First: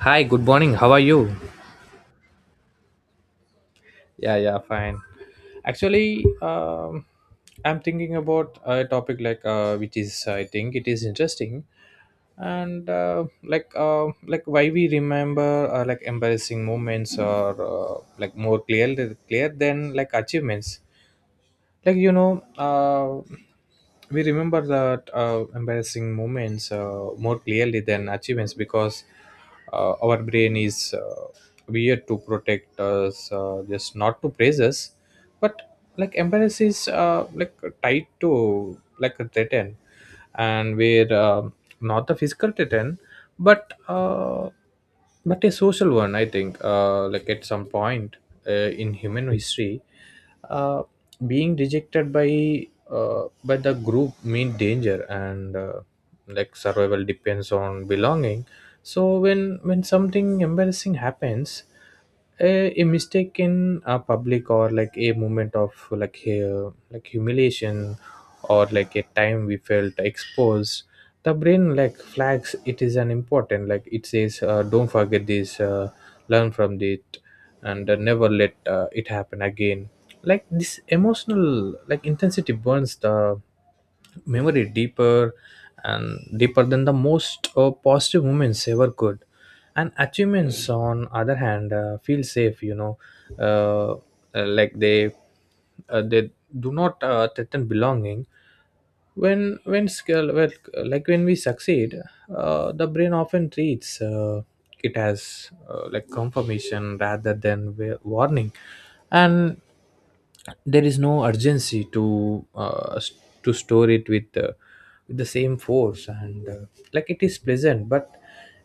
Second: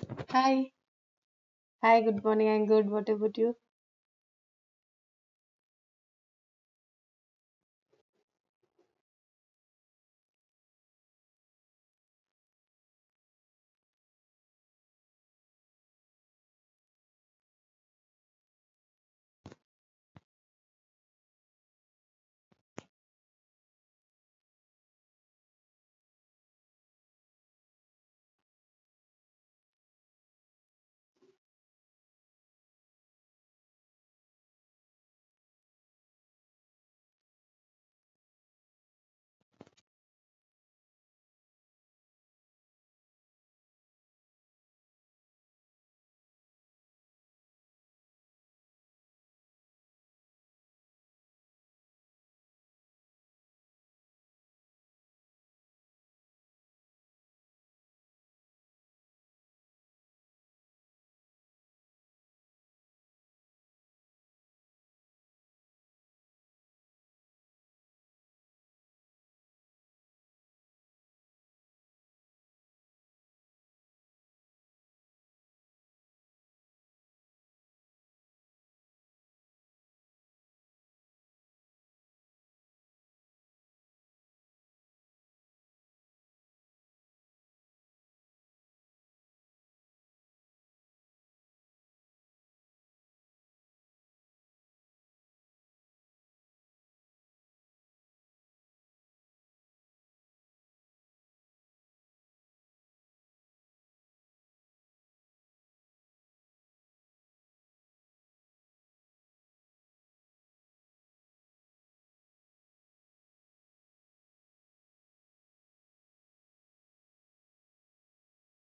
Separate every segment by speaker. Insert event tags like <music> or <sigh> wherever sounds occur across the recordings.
Speaker 1: Hi, good
Speaker 2: Hi.
Speaker 1: morning. How are you?
Speaker 2: Hi, good morning. I'm good. What about you?
Speaker 1: Yeah, yeah, fine. Actually, um, I'm thinking about a topic which is I think it is interesting and like why we remember like embarrassing moments or like more clear than like achievements like you know uh, we remember that embarrassing moments more clearly than achievements because our brain is weird to protect us, just not to praise us. But like embarrass is like tied to like a threaten, and where not the physical threaten, but uh, but a social one, I think. Like at some point in human history, uh, being rejected by the group mean danger, and like survival depends on belonging. So when something embarrassing happens, a mistake in a public or like a moment of like humiliation or like a time we felt exposed, the brain like flags it is an important, like it says, don't forget this, learn from it, and never let it happen again. Like this emotional like intensity burns the memory deeper and deeper than the most positive moments ever could. And achievements on other hand feel safe you know uh, like they do not threaten belonging. When skill well, like when we succeed, the brain often treats it as like confirmation rather than warning, and there is no urgency to to store it with the same force. And like it is pleasant, but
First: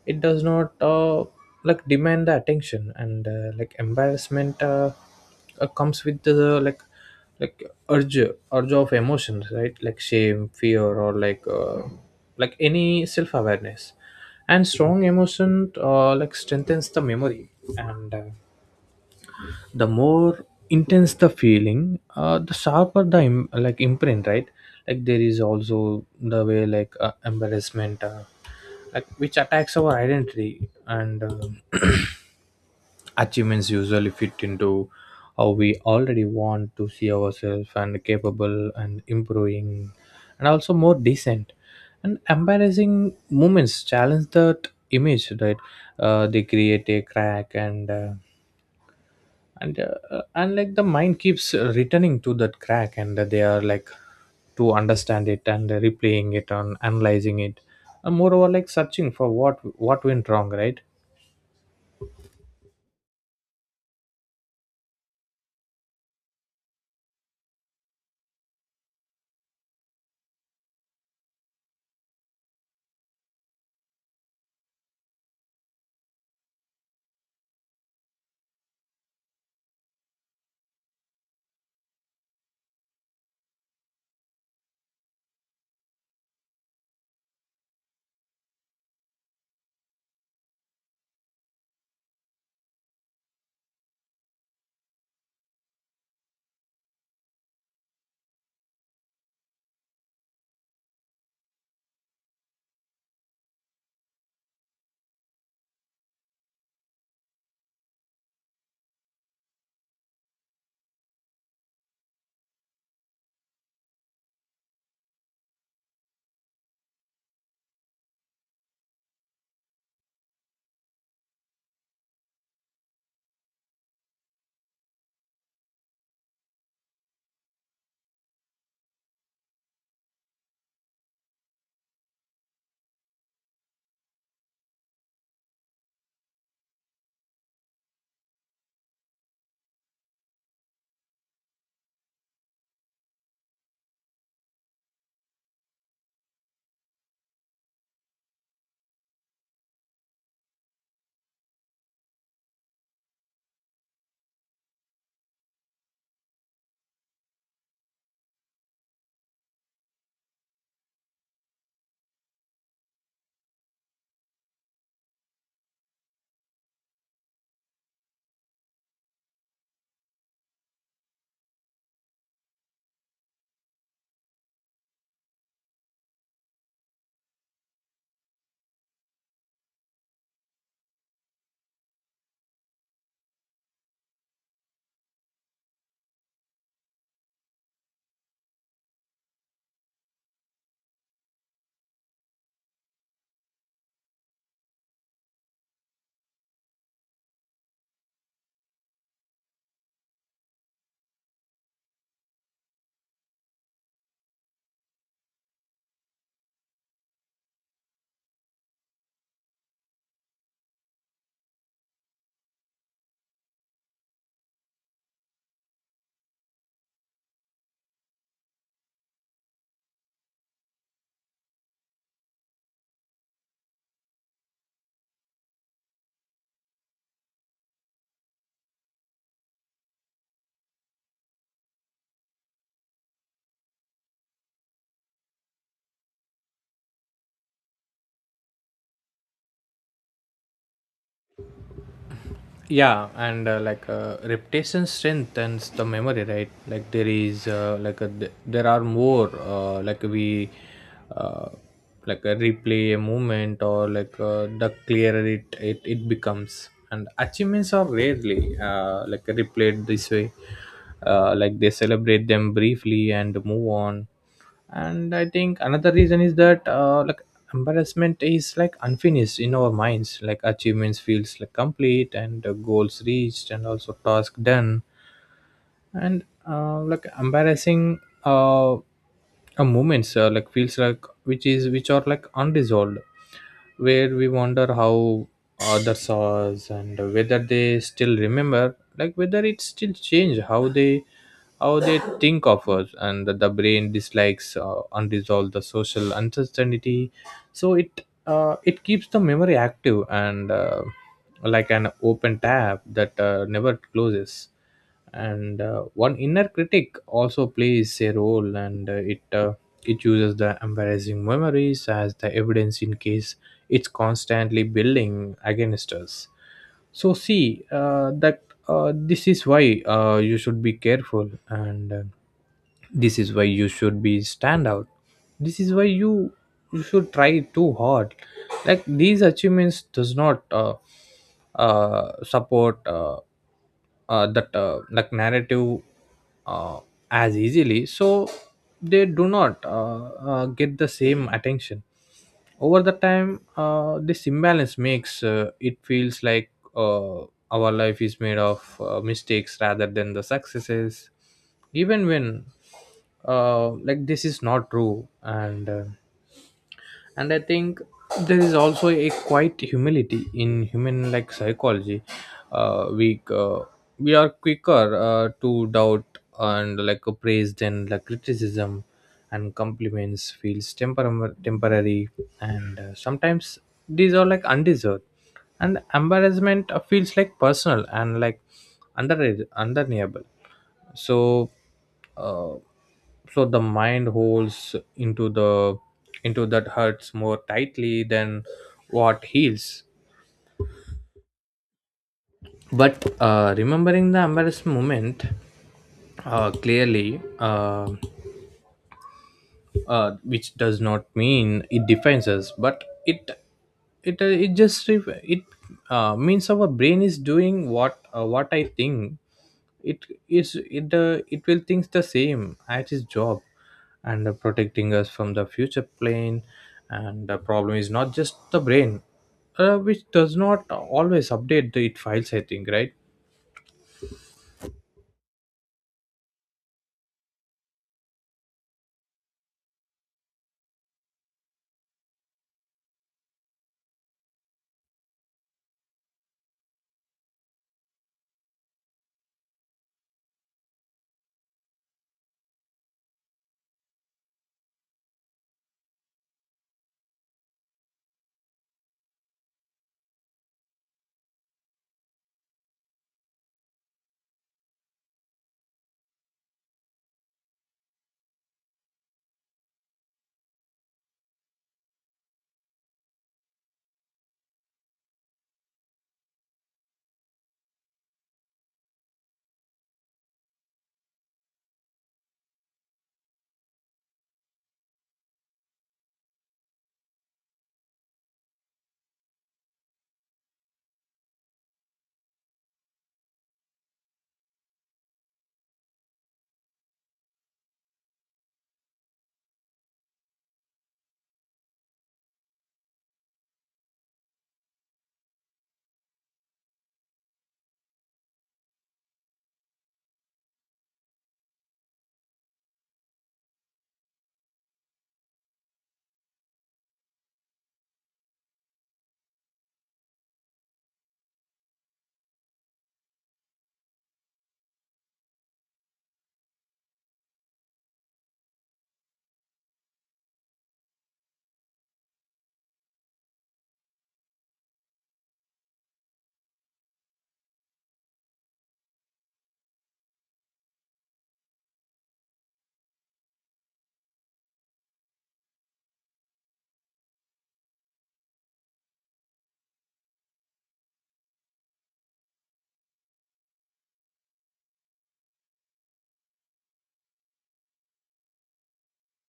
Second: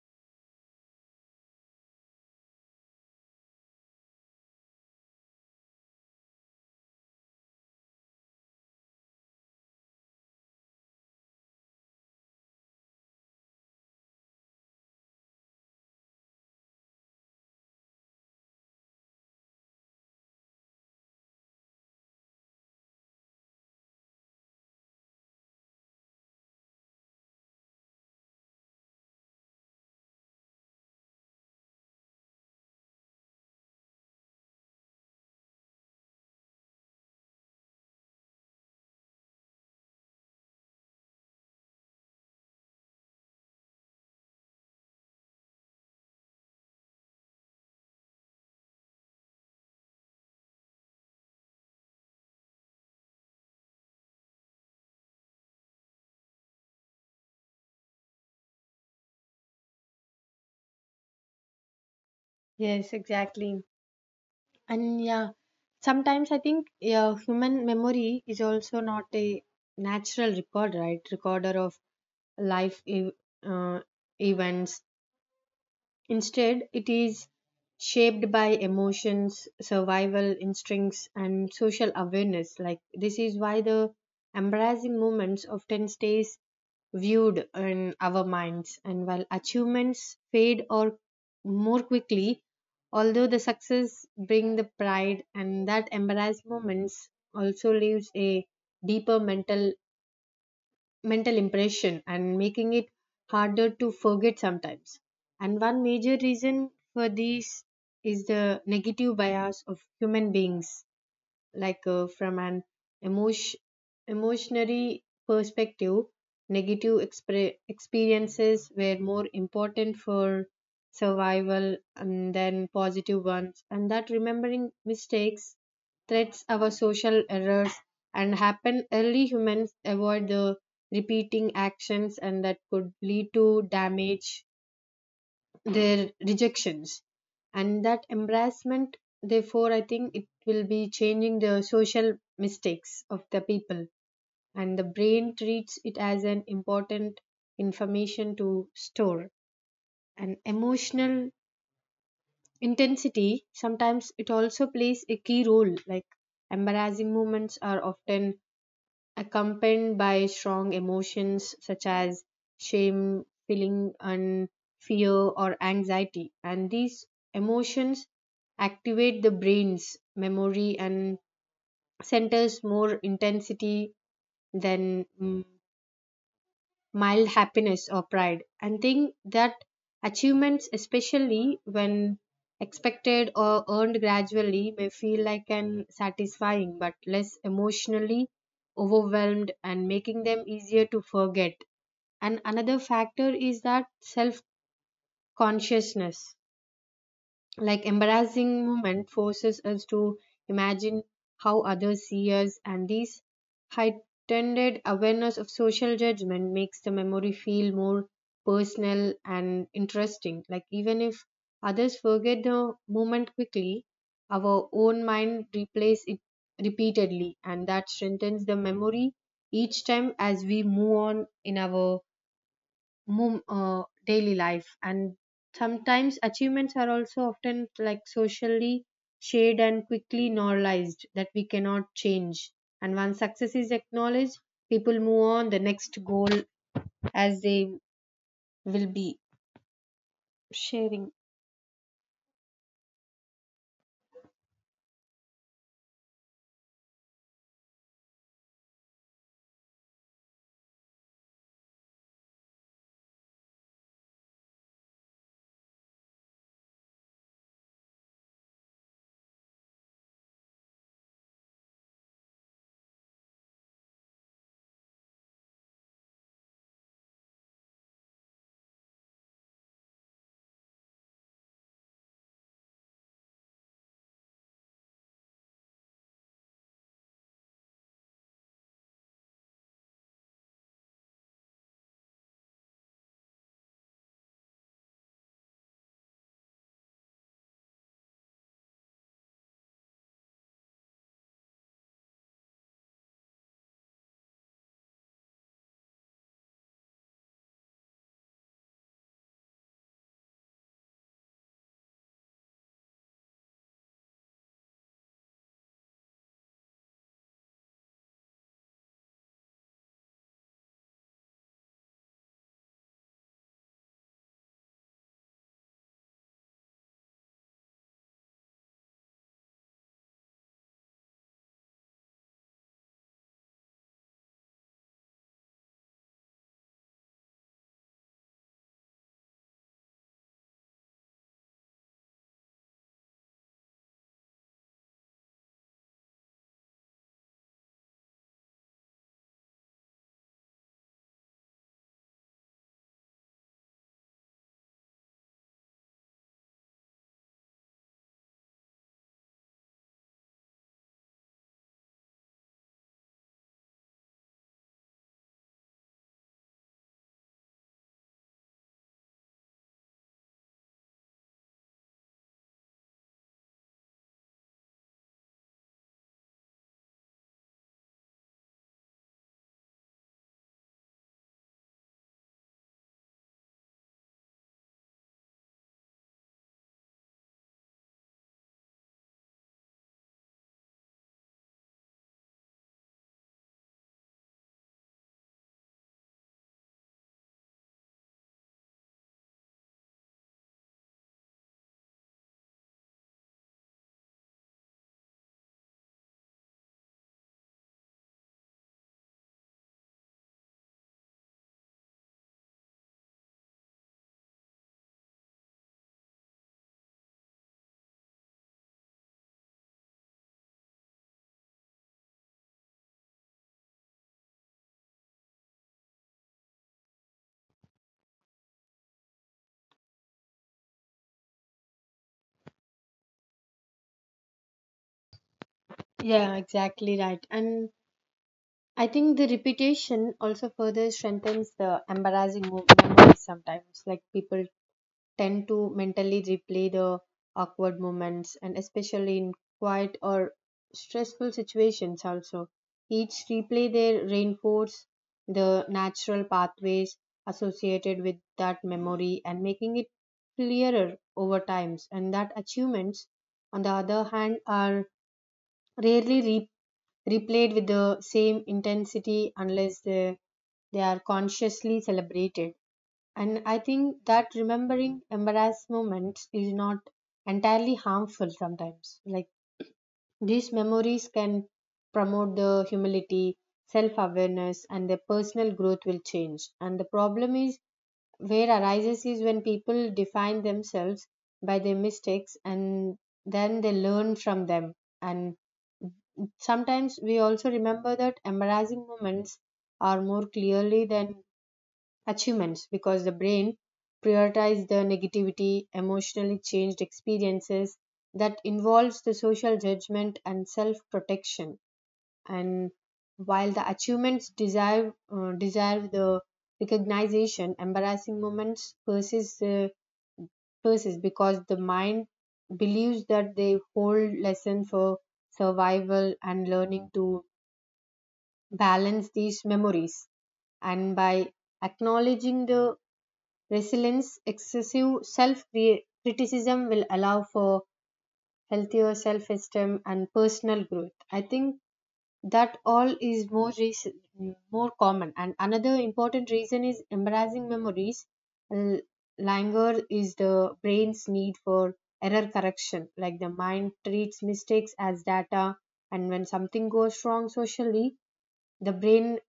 Speaker 1: it does not like demand the attention. And embarrassment comes with the like urge urge of emotions, right? Like shame, fear, or like any self-awareness. And strong emotion like strengthens the memory, and the more intense the feeling, the sharper the like imprint, right? Like there is also the way like embarrassment like which attacks our identity. And <clears throat> achievements usually fit into how we already want to see ourselves, and capable and improving and also more decent. And embarrassing moments challenge that image, right? They create a crack, and and like the mind keeps returning to that crack, and they are like to understand it and replaying it and analyzing it and moreover like searching for what went wrong, right?
Speaker 2: Yes, exactly. And yeah, sometimes I think yeah, human memory is also not a natural record, right? Recorder of life ev- uh, events. Instead, it is shaped by emotions, survival instincts, and social awareness. Like this is why the embarrassing moments often stays viewed in our minds, and while achievements fade or more quickly, although the success bring the pride and that embarrassed moments also leaves a deeper mental impression and making it harder to forget sometimes. And one major reason for this is the negative bias of human beings, from an emotion emotionary perspective, negative experiences were more important for survival and then positive ones, and that remembering mistakes threats our social errors and happen early humans avoid the repeating actions, and that could lead to damage their rejections. And that embarrassment, therefore, I think it will be changing the social mistakes of the people, and the brain treats it as an important information to store. And emotional intensity sometimes it also plays a key role, like embarrassing moments are often accompanied by strong emotions such as shame, feeling, and fear or anxiety. And these emotions activate the brain's memory and centers more intensity than mild happiness or pride, and think that achievements, especially when expected or earned gradually, may feel like an satisfying but less emotionally overwhelmed and making them easier to forget. And another factor is that self consciousness, like embarrassing moment forces us to imagine how others see us, and this heightened awareness of social judgment makes the memory feel more personal and interesting, like even if others forget the moment quickly, our own mind replays it repeatedly, and that strengthens the memory each time as we move on in our daily life. And sometimes achievements are also often like socially shared and quickly normalized that we cannot change, and once success is acknowledged, people move on the next goal as they will be sharing.
Speaker 1: Yeah. And repetition strengthens the memory, right? Like there are more, like we uh, like a replay a movement, or the clearer it becomes. And achievements are rarely like replayed this way. Like they celebrate them briefly and move on. And I think another reason is that like embarrassment is like unfinished in our minds. Like achievements feels like complete, and goals reached and also task done, and like embarrassing uh, uh moments like feels like which are like unresolved, where we wonder how others saw us and whether they still remember, like whether it still change how they think of us. And the brain dislikes unresolved the social uncertainty, so it keeps the memory active, and like an open tab that never closes. And one inner critic also plays a role, and it uses the embarrassing memories as the evidence in case it's constantly building against us. So see that this is why you should be careful, and this is why you should be stand out, this is why you should try too hard. Like these achievements does not support that like narrative uh, as easily, so they do not get the same attention. Over the time this imbalance makes it feels like uh, our life is made of mistakes rather than the successes, even when like this is not true. And I think there is also a quiet humility in human like psychology. uh, we uh, we are quicker to doubt and like a praise than like criticism, and compliments feels temporary, and sometimes these are like undeserved. And embarrassment feels like personal and like under undeniable. So uh, so the mind holds into the into that hurts more tightly than what heals. But remembering the embarrassment moment clearly which does not mean it defines us, but it it just ref- it means our brain is doing what I think it is, it the it will thinks the same at his job, and protecting us from the future plane. And the problem is not just the brain, which does not always update the, it files, I think, right?
Speaker 2: Yeah, exactly, right. And I think the repetition also further strengthens the embarrassing memories sometimes, like people tend to mentally replay the awkward moments and especially in quiet or stressful situations also. Each replay they reinforce the natural pathways associated with that memory and making it clearer over times, and that achievements on the other hand are rarely replayed with the same intensity unless they are consciously celebrated. And I think that remembering embarrassed moments is not entirely harmful sometimes. Like these memories can promote the humility, self awareness, and their personal growth will change. And the problem is where arises is when people define themselves by their mistakes and then they learn from them. And sometimes we also remember that embarrassing moments are more clearly than achievements because the brain prioritizes the negativity, emotionally changed experiences that involves the social judgment and self-protection. And while the achievements deserve the recognition, embarrassing moments persist persist because the mind believes that they hold lesson for survival and learning to balance these memories. And by acknowledging the resilience, excessive self criticism will allow for healthier self esteem and personal growth. I think that all is more reason, more common. And another important reason is embarrassing memories. L- Languor is the brain's need for error correction. Like the mind treats mistakes as data, and when something goes wrong socially, the brain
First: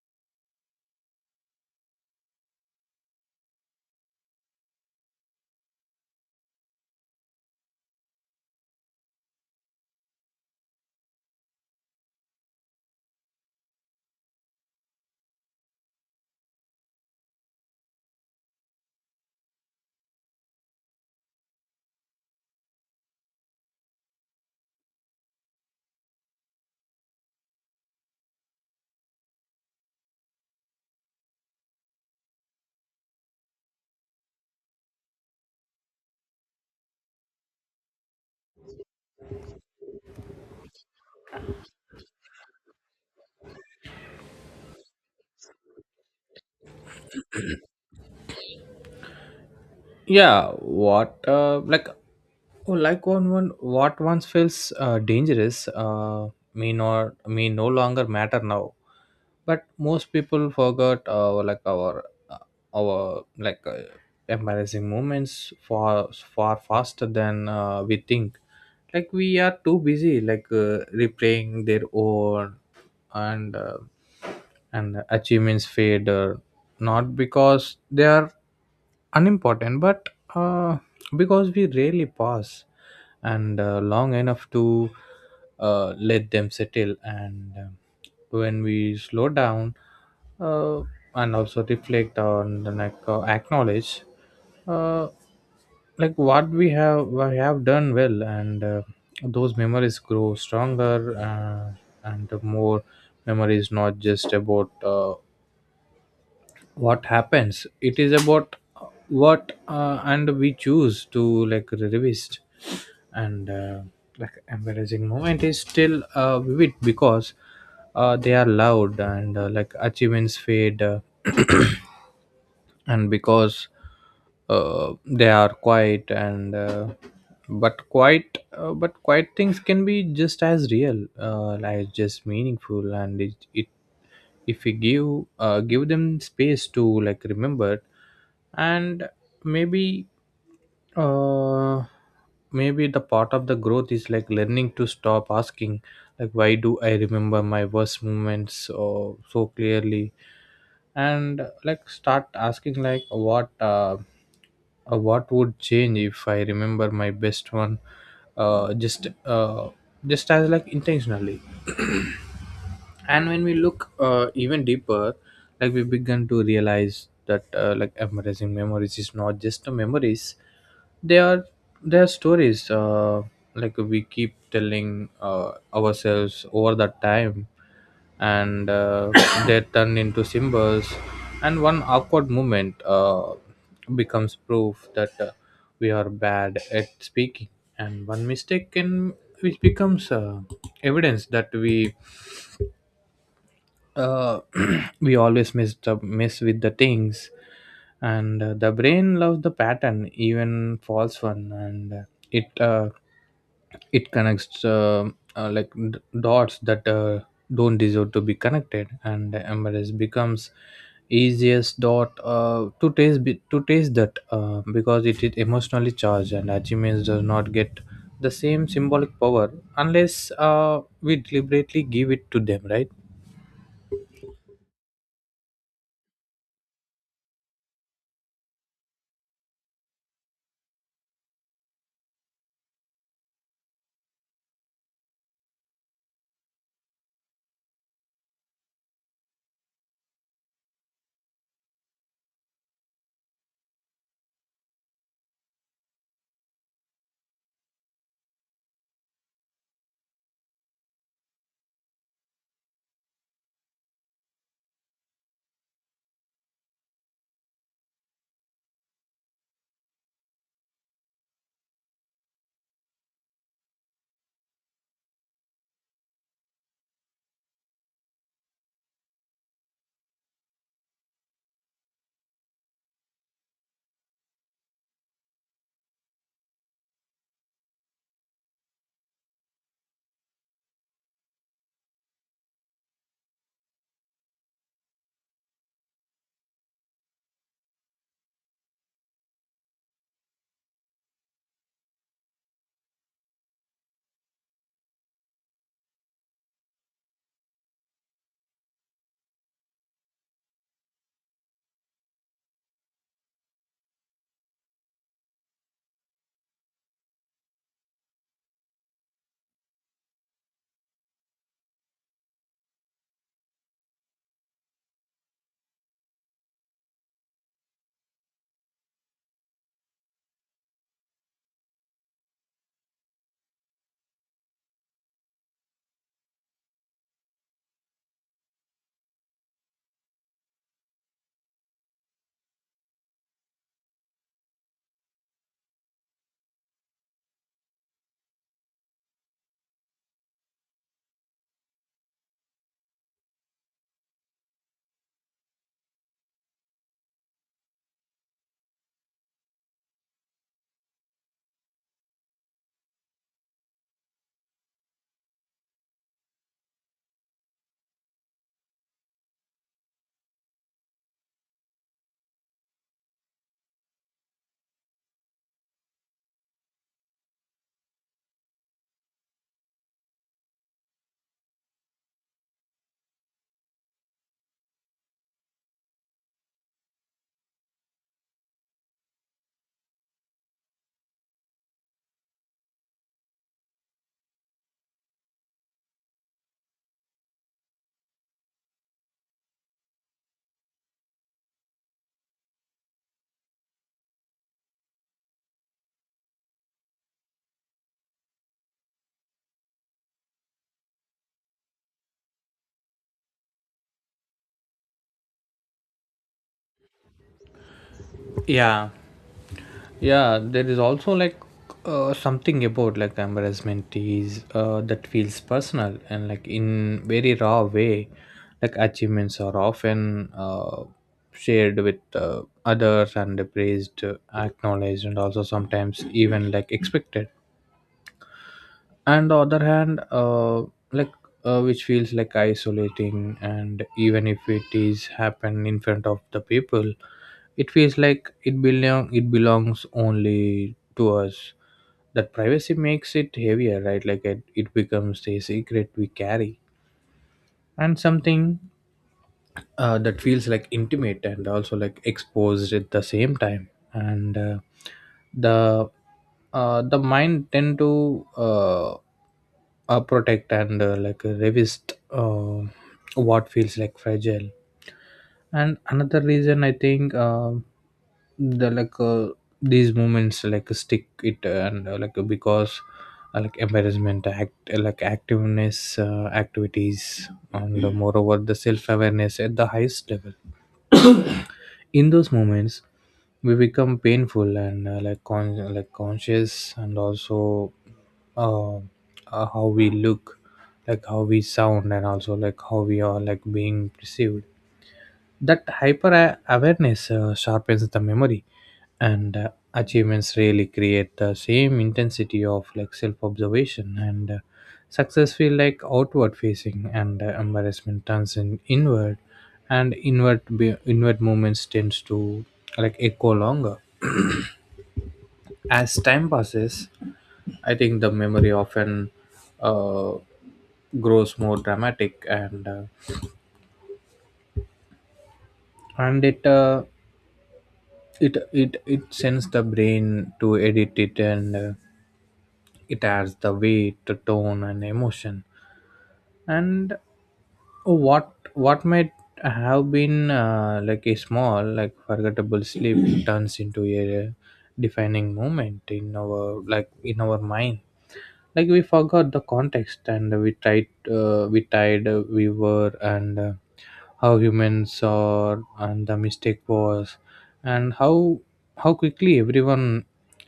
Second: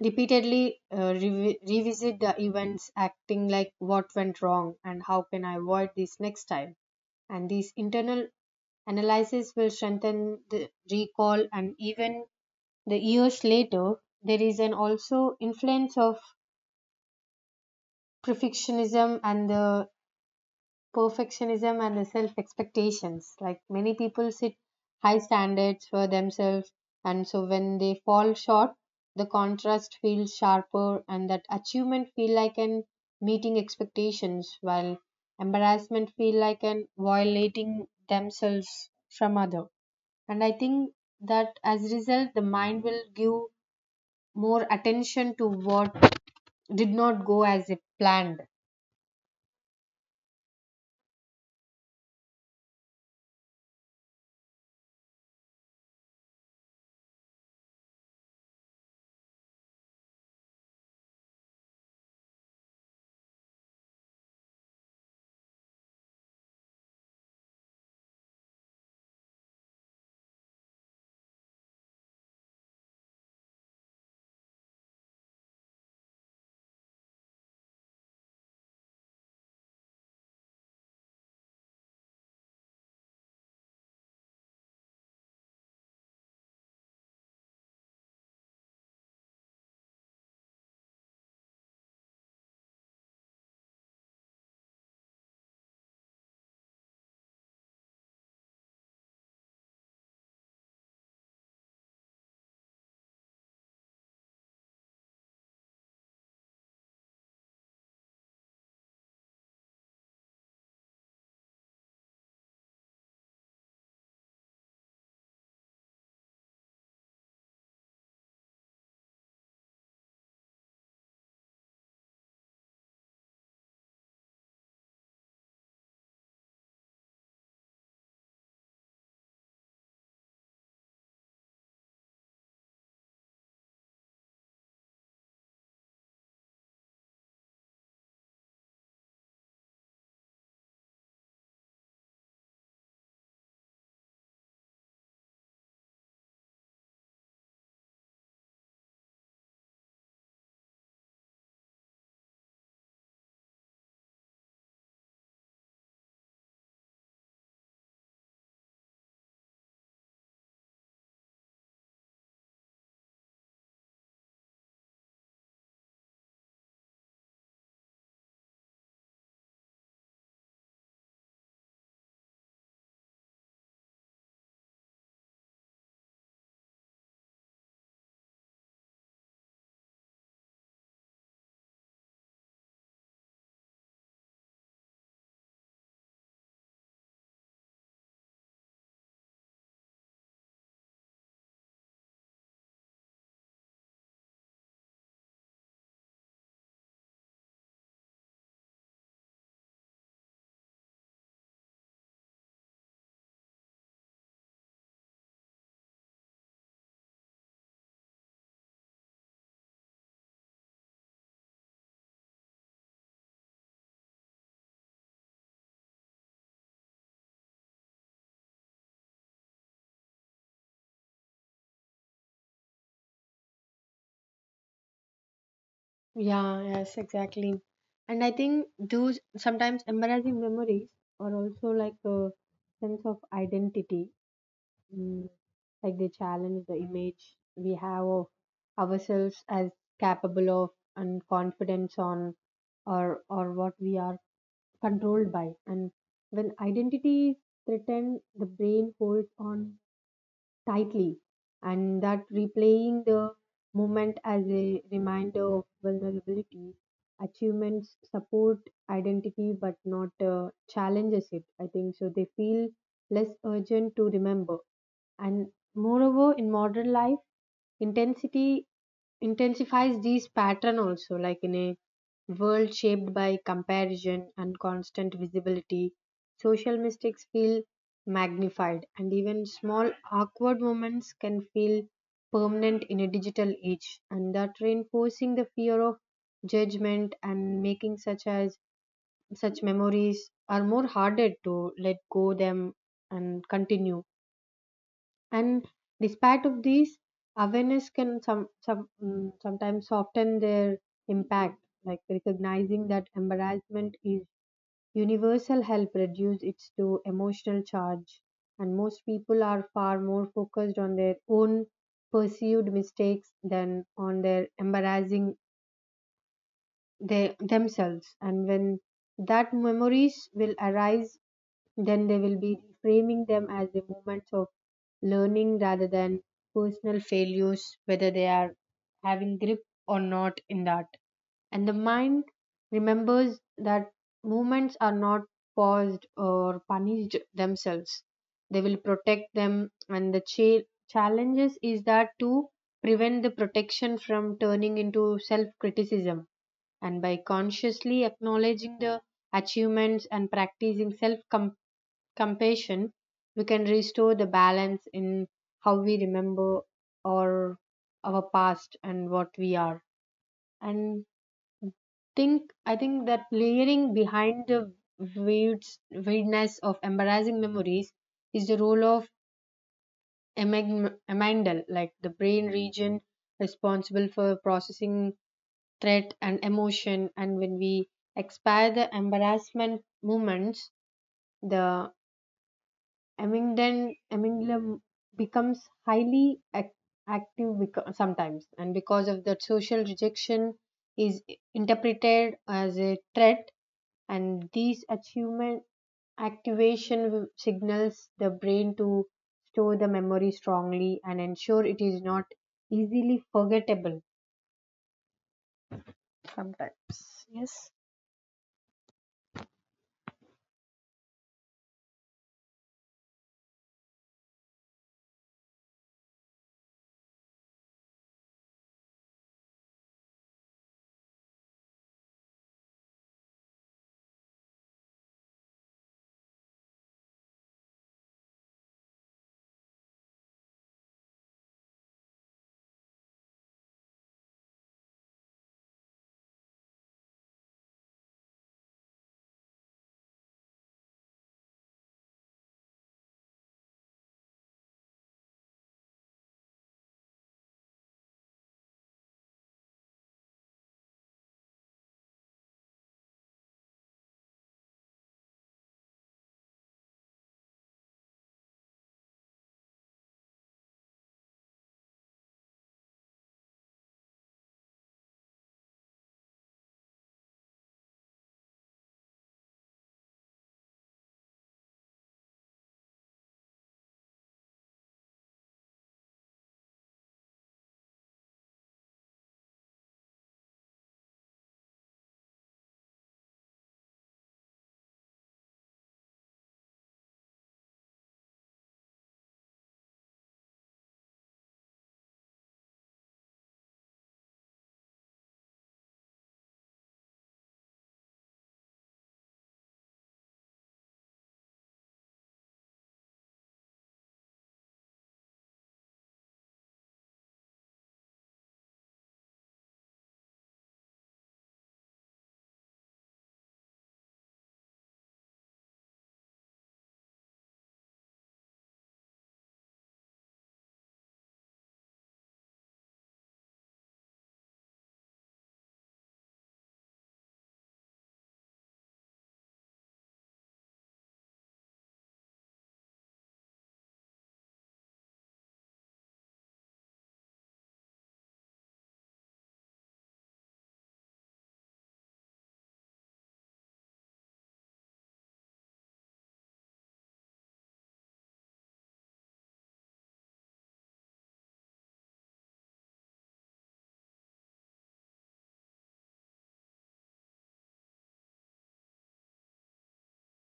Speaker 2: revisit the events acting like what went wrong and how can I avoid this next time. And these internal analysis will strengthen the recall and even the years later. There is an also influence of perfectionism and the perfectionism and self expectations. Like many people set high standards for themselves, and so when they fall short, the contrast feels sharper, and that achievement feel like an meeting expectations, while embarrassment feel like an violating themselves from other. And I think that as a result, the mind will give more attention to what did not go as it planned.
Speaker 1: Yeah what uh, like oh, like one one what once feels dangerous may not may no longer matter now, but most people forgot our like our uh, our like uh, embarrassing moments far faster than we think. Like we are too busy like replaying their own. And uh, and achievements fade, not because they are unimportant, but uh, because we rarely pause and long enough to let them settle. And when we slow down uh, and also reflect on the like acknowledge uh, like what we have done well, and those memories grow stronger, and the more memories not just about what happens, it is about what, and we choose to like revisit. And like embarrassing moment is still vivid because they are loud, and like achievements fade, <clears throat> and because they are quiet, and but quiet things can be just as real, like just meaningful. And it if we give them space to like remember. And maybe uh maybe the part of the growth is like learning to stop asking like, why do I remember my worst moments or so clearly? And like start asking, like what would change if I remember my best one uh, just uh, just as like intentionally. And when we look even deeper, like we begin to realize that like embracing memories is not just the memories, they are they are stories like we keep telling ourselves over that time. And <coughs> they turn into symbols, and one awkward moment becomes proof that we are bad at speaking. And one mistake can which becomes evidence that we uh, <clears throat> we always mess with the things. And the brain loves the pattern, even false one, and it uh, it connects dots that don't deserve to be connected. And the mrs becomes easiest dot to taste that because it is emotionally charged. And achievements does not get the same symbolic power unless we deliberately give it to them, right?
Speaker 2: Yeah, yes, exactly. And I think those sometimes embarrassing memories are also like a sense of identity. Mm, like they challenge the image we have of ourselves as capable of and confidence on or what we are controlled by. And when identity is threatened, the brain holds on tightly, and that replaying the moment as a reminder of vulnerability, achievements support identity but not challenges it. I think so. They feel less urgent to remember, and moreover, in modern life. Intensity intensifies these pattern also, like in a world shaped by comparison and constant visibility, social mistakes feel magnified, and even small awkward moments can feel permanent in a digital age, and that reinforcing the fear of judgment and making such as such memories are more harder to let go them and continue. And despite of these, awareness can sometimes soften their impact. Like recognizing that embarrassment is universal help reduce its to emotional charge. And most people are far more focused on their own perceived mistakes than on their embarrassing they themselves, and when that memories will arise, then they will be framing them as the moments of learning rather than personal failures, whether they are having grip or not in that. And the mind remembers that moments are not paused or punished themselves, they will protect them, and the challenges is that to prevent the protection from turning into self criticism. And by consciously acknowledging the achievements and practicing self compassion, we can restore the balance in how we remember or our past and what we are. And think I think that layering behind the weirds weirdness of embarrassing memories is the role of amygdala, like the brain region responsible for processing threat and emotion. And when we expire the embarrassment moments, the amygdalin amygdala becomes highly ac- active sometimes, and because of that social rejection is interpreted as a threat, and these achievement activation signals the brain to store the memory strongly and ensure it is not easily forgettable sometimes.
Speaker 1: Yeah. Yeah, there is also like something about like embarrassment is that feels personal and like in very raw way. Like achievements are often shared with others and praised, acknowledged and also sometimes even like expected. And the other hand, like which feels like isolating, and even if it is happen in front of the people, it feels like it belongs only to us. That privacy makes it heavier, right? Like it becomes a secret we carry, and something that feels like intimate and also like exposed at the same time. And uh, the uh, the mind tend to protect and revist what feels like fragile. And another reason I think the like uh, these moments like stick it, and like because like embarrassment act like activeness activities, and moreover the self-awareness at the highest level. In those moments we become painful and like like conscious and also uh, uh, how we look, like how we sound, and also like how we are like being perceived. That hyper awareness sharpens the memory, and achievements really create the same intensity of like self observation. And success feel like outward facing, and embarrassment turns in inward, and inward movements tends to like echo longer. As time passes, I think the memory often uh, grows more dramatic, and it sends the brain to edit it, and it adds the weight, the tone, and emotion. And what might have been like a small, like forgettable sleep turns into a defining moment in our mind. Like we forgot the context and we tried we tied we were and how humans are and the mistake was and how quickly everyone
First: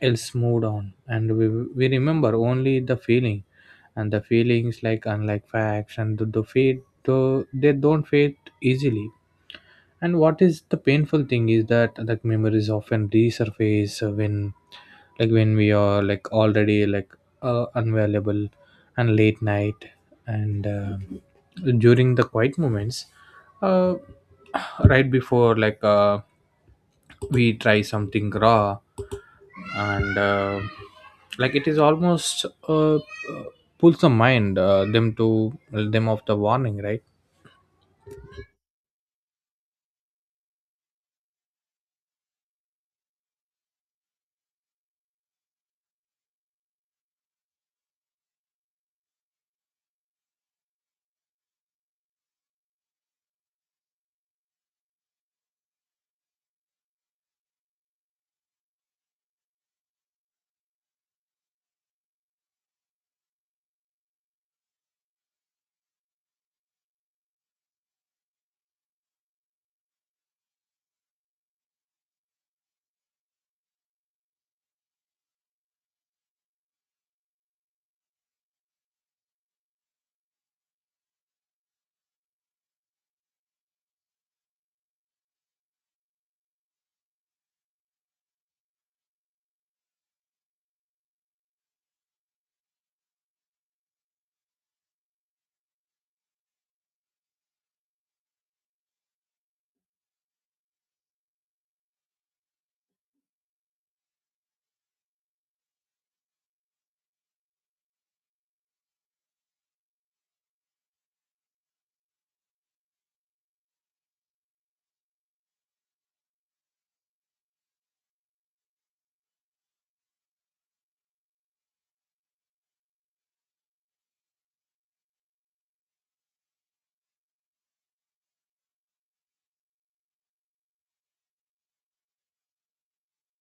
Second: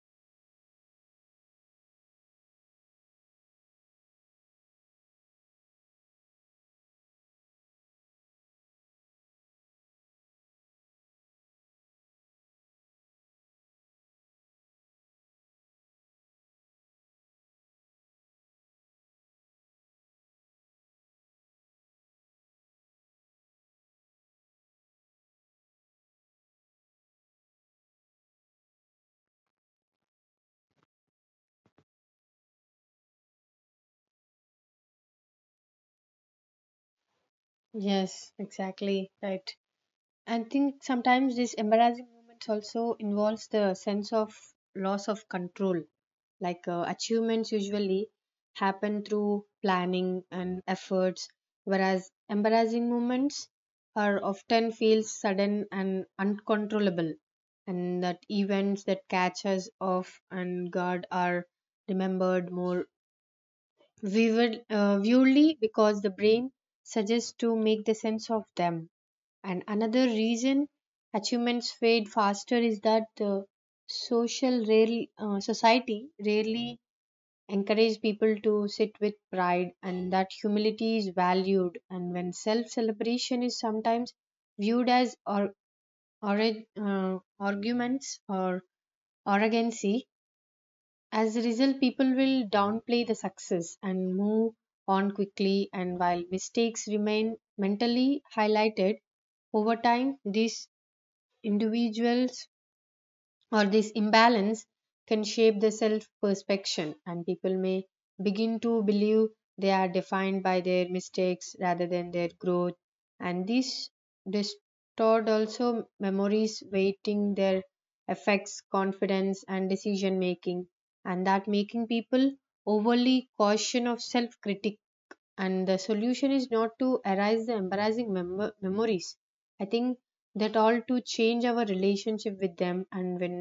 Speaker 1: else moved on, and we remember only the feeling. And the feelings, like unlike facts, and the they don't fade easily. And what is the painful thing is that like memories often resurface when like when we are like already like unavailable, and late night, and during the quiet moments, uh, right before like we try something raw, and like it is almost pulls the mind them to them of the warning, right?
Speaker 2: Yes, exactly, right. I think sometimes these embarrassing moments also involves the sense of loss of control, achievements usually happen through planning and efforts, whereas embarrassing moments are often feel sudden and uncontrollable, and that events that catch us off and guard are remembered more vividly because the brain suggests to make the sense of them. And another reason achievements fade faster is that the society rarely encourage people to sit with pride, and that humility is valued, and when self celebration is sometimes viewed as or arguments or arrogancy. As a result, people will downplay the success and move on quickly, and while mistakes remain mentally highlighted over time, these individuals or this imbalance can shape the self perception, and people may begin to believe they are defined by their mistakes rather than their growth. And this distort also memories weighting their affects confidence and decision making, and that making people overly cautious of self critic. And the solution is not to erase the embarrassing memories, I think, that all to change our relationship with them, and when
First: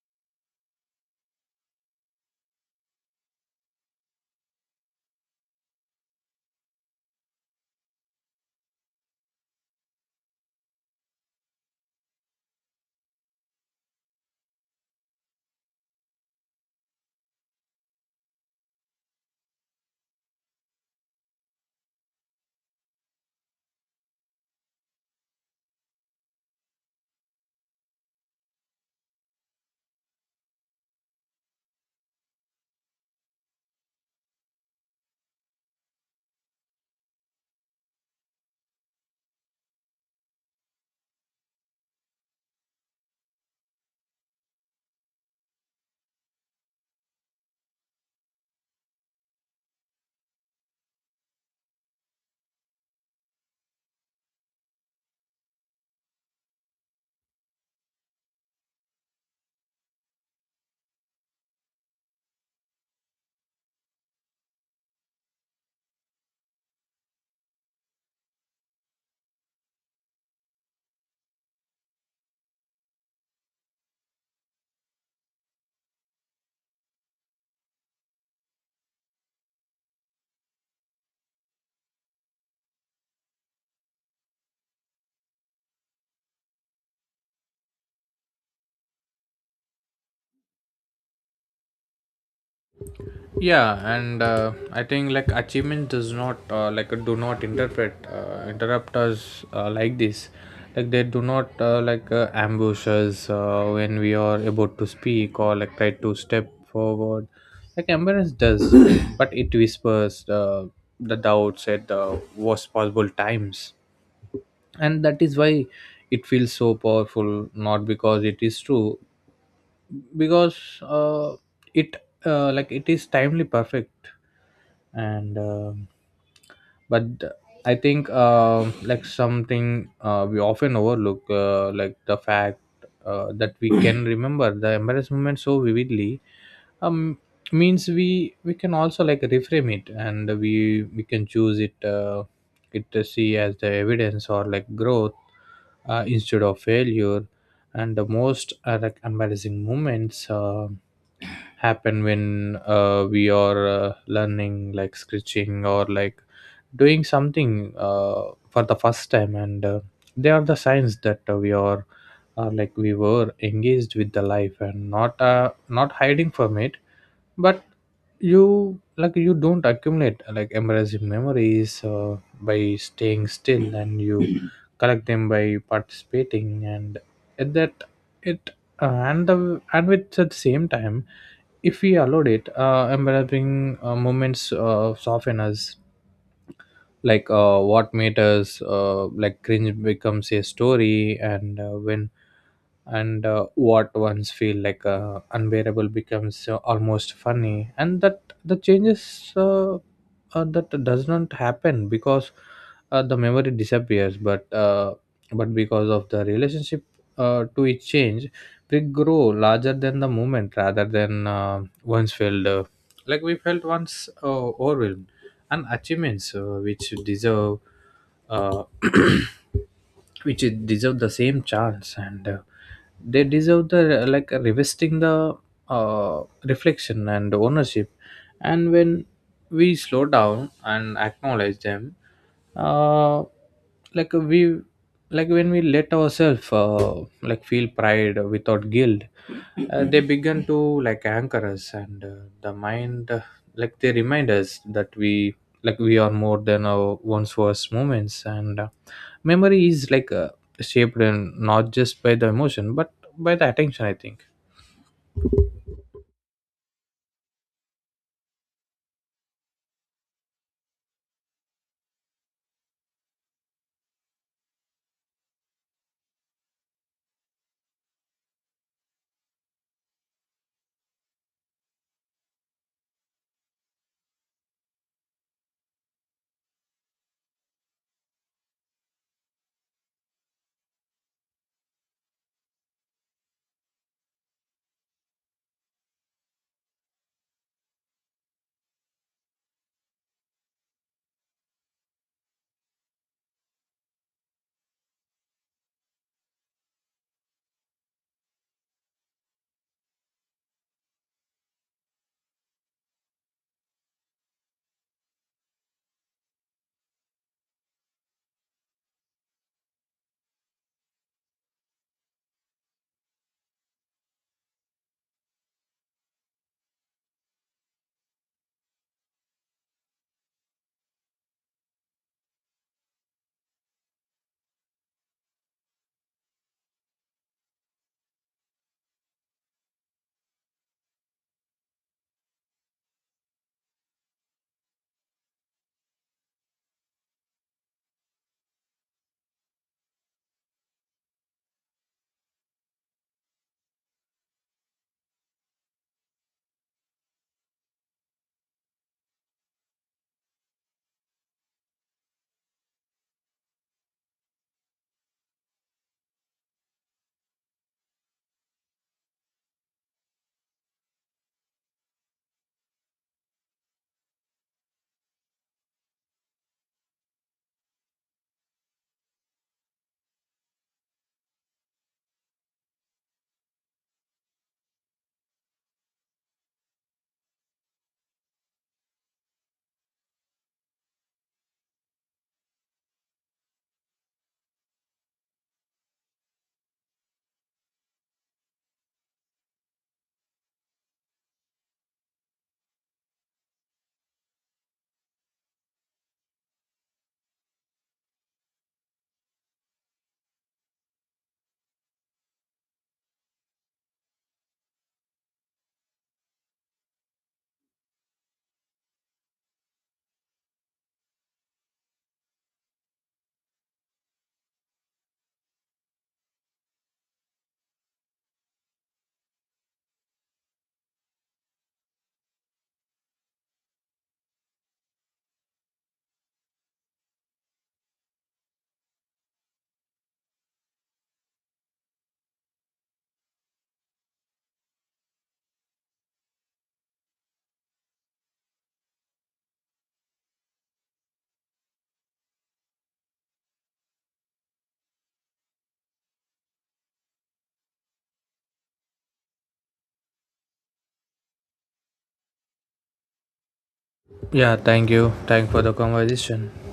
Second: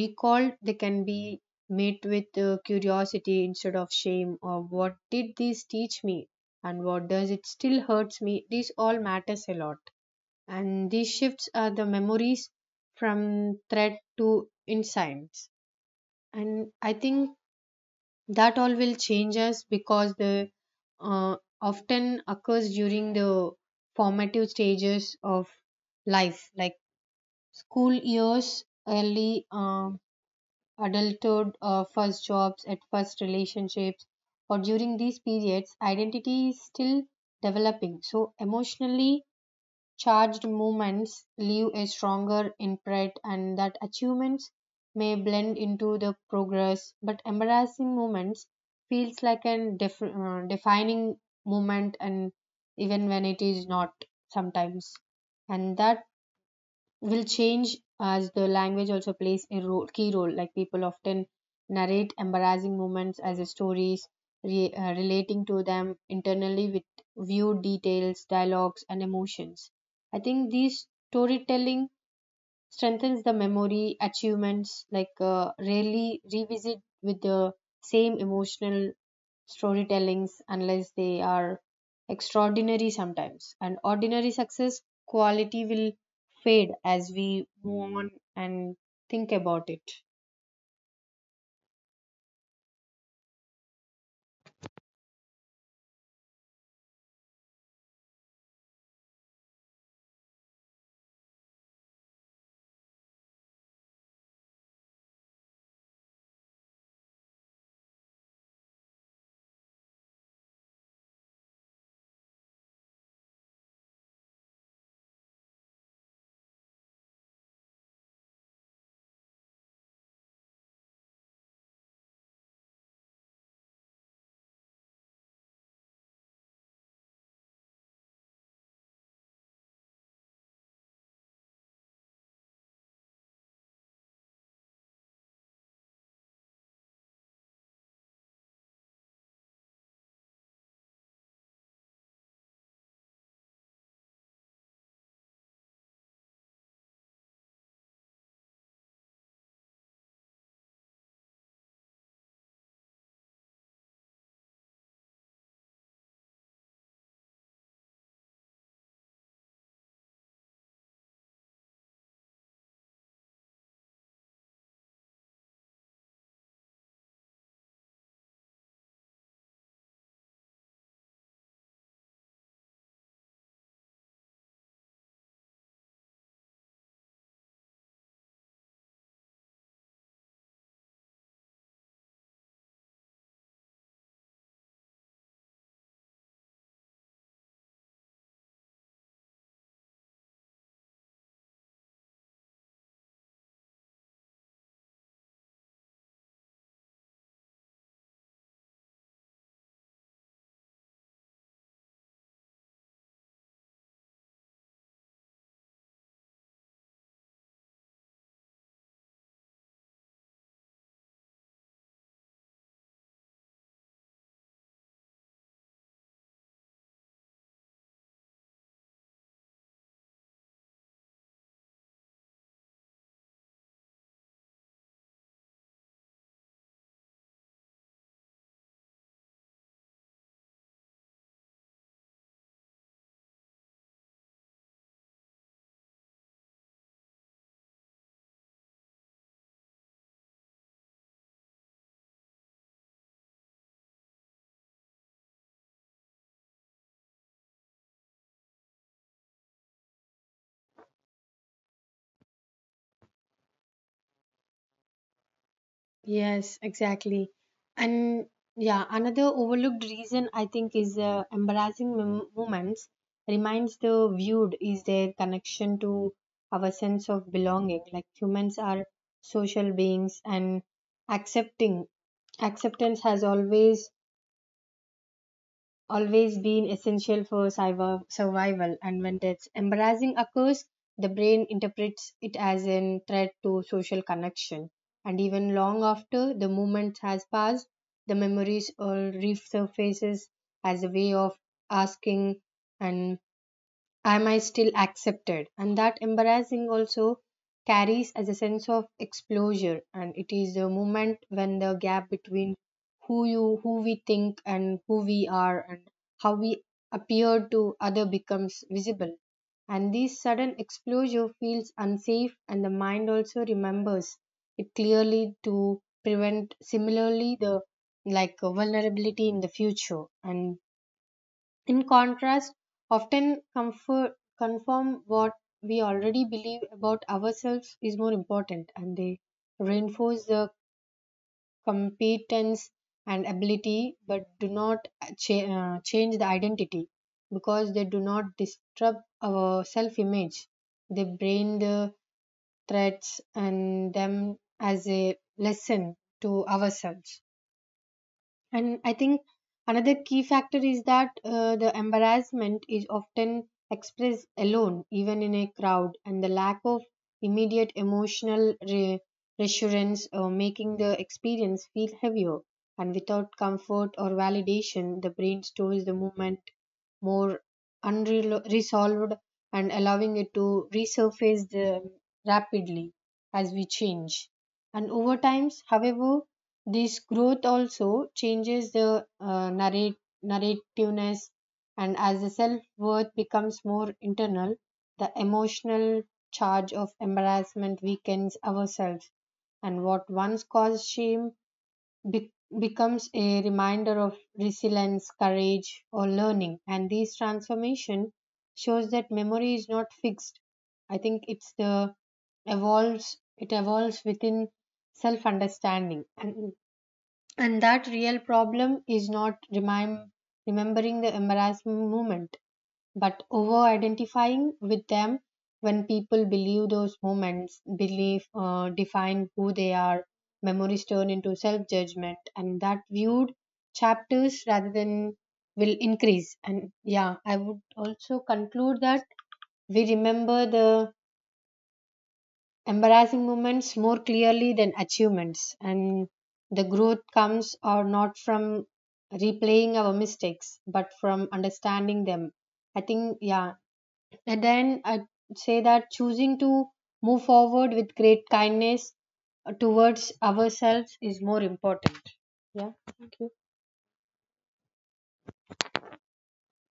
Speaker 2: recalled they can be met with curiosity instead of shame, or what did this teach me, and what does it still hurts me, this all matters a lot. And these shifts are the memories from threat to insights. And I think that all will change us because the uh, often occurs during the formative stages of life, like school years, early adulthood, first jobs, at first relationships, or during these periods, identity is still developing. So, emotionally charged moments leave a stronger imprint, and that achievements may blend into the progress, but embarrassing moments feels like a defining moment, and even when it is not sometimes, and that will change as the language also plays a role, key role. Like people often narrate embarrassing moments as a stories, relating to them internally with viewed details, dialogues, and emotions. I think these storytelling strengthens the memory, achievements rarely revisit with the same emotional storytellings unless they are extraordinary sometimes, and ordinary success quality will fade as we move on, and think about it.
Speaker 1: Yeah, and I think like achievement does not like do not interpret interrupt us like this, like they do not ambush us when we are about to speak or like try to step forward, like embarrass does, <coughs> but it whispers the doubts at the worst possible times. And that is why it feels so powerful, not because it is true, because it like it is timely perfect. And um but I think like something we often overlook, like the fact that we can <coughs> remember the embarrassment so vividly um means we can also like reframe it, and we can choose it to see as the evidence or like growth instead of failure. And the most like embarrassing moments happen when we are learning, like scratching, or like doing something for the first time, and they are the signs that we are like we were engaged with the life and not not hiding from it. But you, like you don't accumulate like immersive memories by staying still, and you <clears throat> collect them by participating. And at that it and the and with at the same time, if we allowed it, embarrassing moments soften us. Like what made us like cringe becomes a story, and what once feel like unbearable becomes almost funny. And that the changes, that does not happen because the memory disappears, but because of the relationship to it change. We grow larger than the moment rather than, once felt like we felt once overwhelmed. And achievements which deserve uh, <clears throat> which deserve the same chance, and they deserve the like revisiting, the reflection and ownership. And when we slow down and acknowledge them, uh, like we, like when we let ourselves like feel pride without guilt, they began to like anchor us. And uh, the mind uh, like they remind us that we, like we are more than our one's worst moments. And memory is like shaped in not just by the emotion but by the attention, I think.
Speaker 2: Yes, exactly. And yeah, another overlooked reason I think is embarrassing moments reminds the viewed is their connection to our sense of belonging. Like humans are social beings, and accepting acceptance has always been essential for cyber survival, and when that's embarrassing occurs, the brain interprets it as a threat to social connection. And even long after the moment has passed, the memories all resurfaces as a way of asking and am I still accepted? And that embarrassing also carries as a sense of exposure, and it is the moment when the gap between who you who we think and who we are and how we appear to other becomes visible. And this sudden exposure feels unsafe, and the mind also remembers it clearly to prevent similarly the like vulnerability in the future. And in contrast, often comfort, confirm what we already believe about ourselves is more important, and they reinforce the competence and ability but do not cha- change the identity because they do not disturb our self image. They brain the threats and them as a lesson to ourselves. And I think another key factor is that the embarrassment is often expressed alone, even in a crowd, and the lack of immediate emotional reassurance making the experience feel heavier. And without comfort or validation, the brain stores the moment more unresolved and allowing it to resurface rapidly as we change. And over times, however, this growth also changes the narrativeness, and as the self worth becomes more internal, the emotional charge of embarrassment weakens ourselves, and what once caused shame be- becomes a reminder of resilience, courage, or learning. And this transformation shows that memory is not fixed. I think it's the evolves. It evolves within self understanding, and that real problem is not remembering the embarrassment moment, but over identifying with them, when people believe, define who they are, memories turn into self judgment, and that viewed chapters rather than will increase. And yeah, I would also conclude that we remember the embarrassing moments more clearly than achievements, and the growth comes or not from replaying our mistakes but from understanding them. I think, yeah, and then I'd say that choosing to move forward with great kindness towards ourselves is more important. Yeah, thank you.
Speaker 1: Yeah, thank you, thank for the conversation.